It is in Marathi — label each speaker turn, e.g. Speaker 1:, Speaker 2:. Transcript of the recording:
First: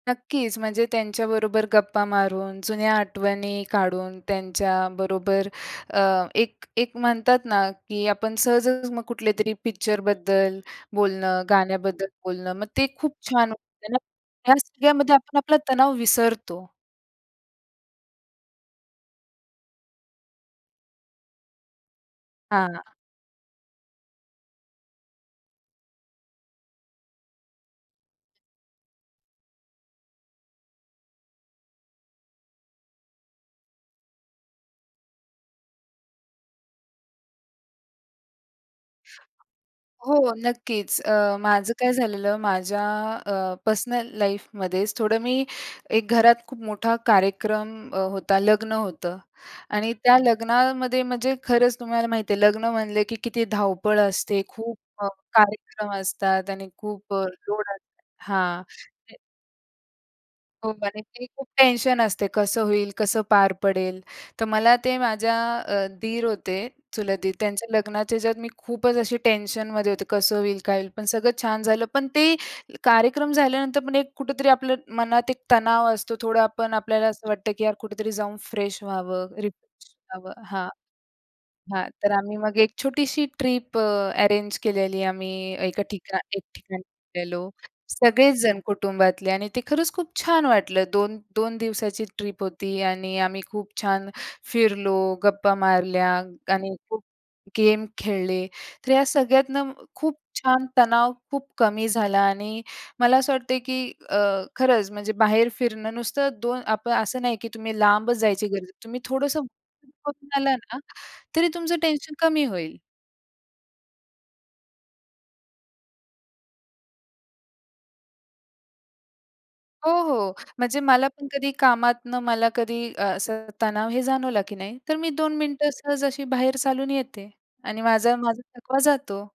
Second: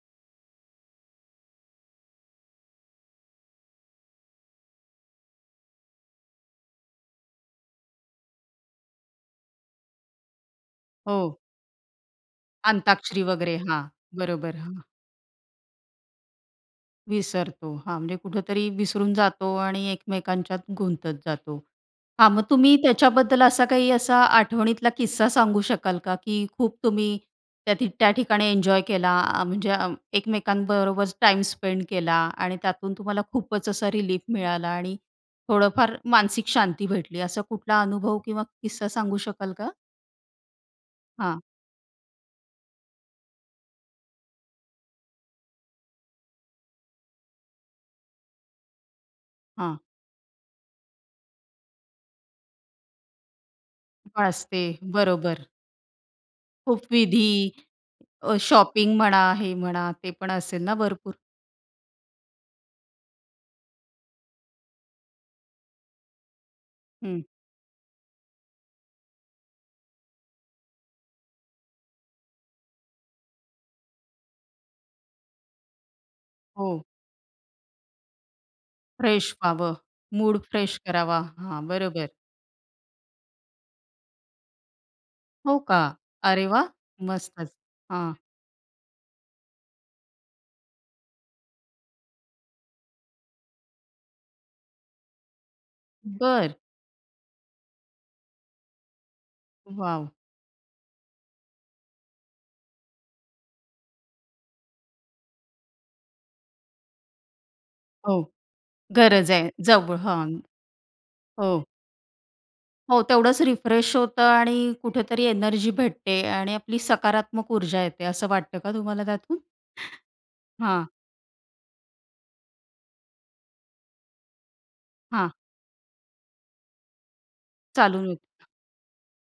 Speaker 1: नक्कीच, म्हणजे त्यांच्याबरोबर गप्पा मारून, जुन्या आठवणी काढून, त्यांच्याबरोबर अ, एक, एक म्हणतात ना की आपण सहजच मग कुठलेतरी पिक्चरबद्दल
Speaker 2: हो.
Speaker 1: बोलणं, गाण्याबद्दल बोलणं. मग ते खूप
Speaker 2: अंताक्षरी
Speaker 1: छान
Speaker 2: वगैरे. हां.
Speaker 1: होतं ना?
Speaker 2: बरोबर.
Speaker 1: या
Speaker 2: हां.
Speaker 1: सगळ्यामध्ये आपण आपला तणाव विसरतो.
Speaker 2: विसरतो, हां. म्हणजे कुठेतरी विसरून जातो आणि एकमेकांच्यात गुंतत जातो. हा मग तुम्ही
Speaker 1: हां.
Speaker 2: त्याच्याबद्दल असा काही असा आठवणीतला किस्सा सांगू शकाल का? की खूप तुम्ही त्या ठी त्या ठिकाणी एन्जॉय केला, आ म्हणजे अं, एकमेकांबरोबर टाईम स्पेंड केला. आणि त्यातून तुम्हाला खूपच असा रिलीफ मिळाला. आणि थोडंफार मानसिक शांती भेटली. असा कुठला अनुभव किंवा किस्सा सांगू शकाल का?
Speaker 1: हो, नक्कीच अ,
Speaker 2: हां.
Speaker 1: माझं काय झालेलं, माझ्या अ, पर्सनल लाईफमध्येच थोडं मी एक घरात खूप मोठा कार्यक्रम अ, होता. लग्न होतं.
Speaker 2: हां.
Speaker 1: आणि त्या लग्नामध्ये म्हणजे खरंच तुम्हाला माहीती आहे, लग्न म्हणलं की किती धावपळ
Speaker 2: ब
Speaker 1: असते,
Speaker 2: असते,
Speaker 1: खूप अ,
Speaker 2: बरोबर.
Speaker 1: कार्यक्रम असतात आणि
Speaker 2: खूप
Speaker 1: खूप अ,
Speaker 2: विधी.
Speaker 1: लोड असत
Speaker 2: अ,
Speaker 1: हां.
Speaker 2: शॉपिंग
Speaker 1: ते
Speaker 2: म्हणा, हे म्हणा, ते पण असेल
Speaker 1: हो,
Speaker 2: ना भरपूर?
Speaker 1: बऱ्यापैकी खूप टेन्शन असते, "कसं होईल? कसं पार पडेल?" तर मला ते माझ्या अ, दीर होते, चुलत
Speaker 2: हं.
Speaker 1: दीर, त्यांच्या लग्नाच्या ह्याच्यात मी खूपच अशी टेन्शनमध्ये होते, "कसं होईल? काय होईल?" पण सगळं छान झालं. पण ते कार्यक्रम झाल्यानंतर पण एक कुठेतरी आपलं मनात एक तणाव असतो. थोडा आपण
Speaker 2: हो.
Speaker 1: आपल्याला असं वाटतं की "यार, कुठेतरी जाऊन फ्रेश व्हावं,
Speaker 2: फ्रेश व्हावं.
Speaker 1: रिफ्रेश
Speaker 2: मूड
Speaker 1: व्हावं." हां,
Speaker 2: फ्रेश करावा. हां.
Speaker 1: हां. तर
Speaker 2: बरोबर.
Speaker 1: आम्ही मग एक छोटीशी ट्रिप अ, अरेंज केलेली आहे. आम्ही
Speaker 2: हो का?
Speaker 1: एका ठिकाण एक
Speaker 2: अरे, वाह!
Speaker 1: ठिकाणी गेलेलो.
Speaker 2: मस्तच. हां.
Speaker 1: सगळेच जण कुटुंबातले आणि ते खरंच खूप छान वाटलं. दोन 2 दिवसाची ट्रिप होती आणि आम्ही खूप छान फिरलो, गप्पा मारल्या
Speaker 2: बरं.
Speaker 1: आणि खूप गेम खेळले. तर या सगळ्यातनं
Speaker 2: वॉव!
Speaker 1: खूप छान तणाव खूप कमी झाला आणि मला असं वाटतंय की अ, खरंच म्हणजे बाहेर फिरणं नुसतं दोन आपण असं नाही की तुम्ही
Speaker 2: हो.
Speaker 1: लांबच जायची गरज आहे. तुम्ही
Speaker 2: गरज
Speaker 1: थोडंसं
Speaker 2: आहे.
Speaker 1: [unintelligible]
Speaker 2: जव हां.
Speaker 1: बघून आला ना तरी
Speaker 2: हो.
Speaker 1: तुमचं टेन्शन कमी होईल.
Speaker 2: हो. तेवढंच रिफ्रेश होतं आणि कुठेतरी एनर्जी भेटते आणि आपली सकारात्मक ऊर्जा येते, असं वाटतं का तुम्हाला त्यातून?
Speaker 1: हो, हो. म्हणजे
Speaker 2: हां.
Speaker 1: मला पण कधी कामातनं मला कधी असं तणाव हे जाणवला की नाही, तर मी
Speaker 2: हां.
Speaker 1: 2 मिनिटं सहज अशी बाहेर चालून येते. आणि
Speaker 2: चालून
Speaker 1: माझा माझा
Speaker 2: ये
Speaker 1: थकवा जातो.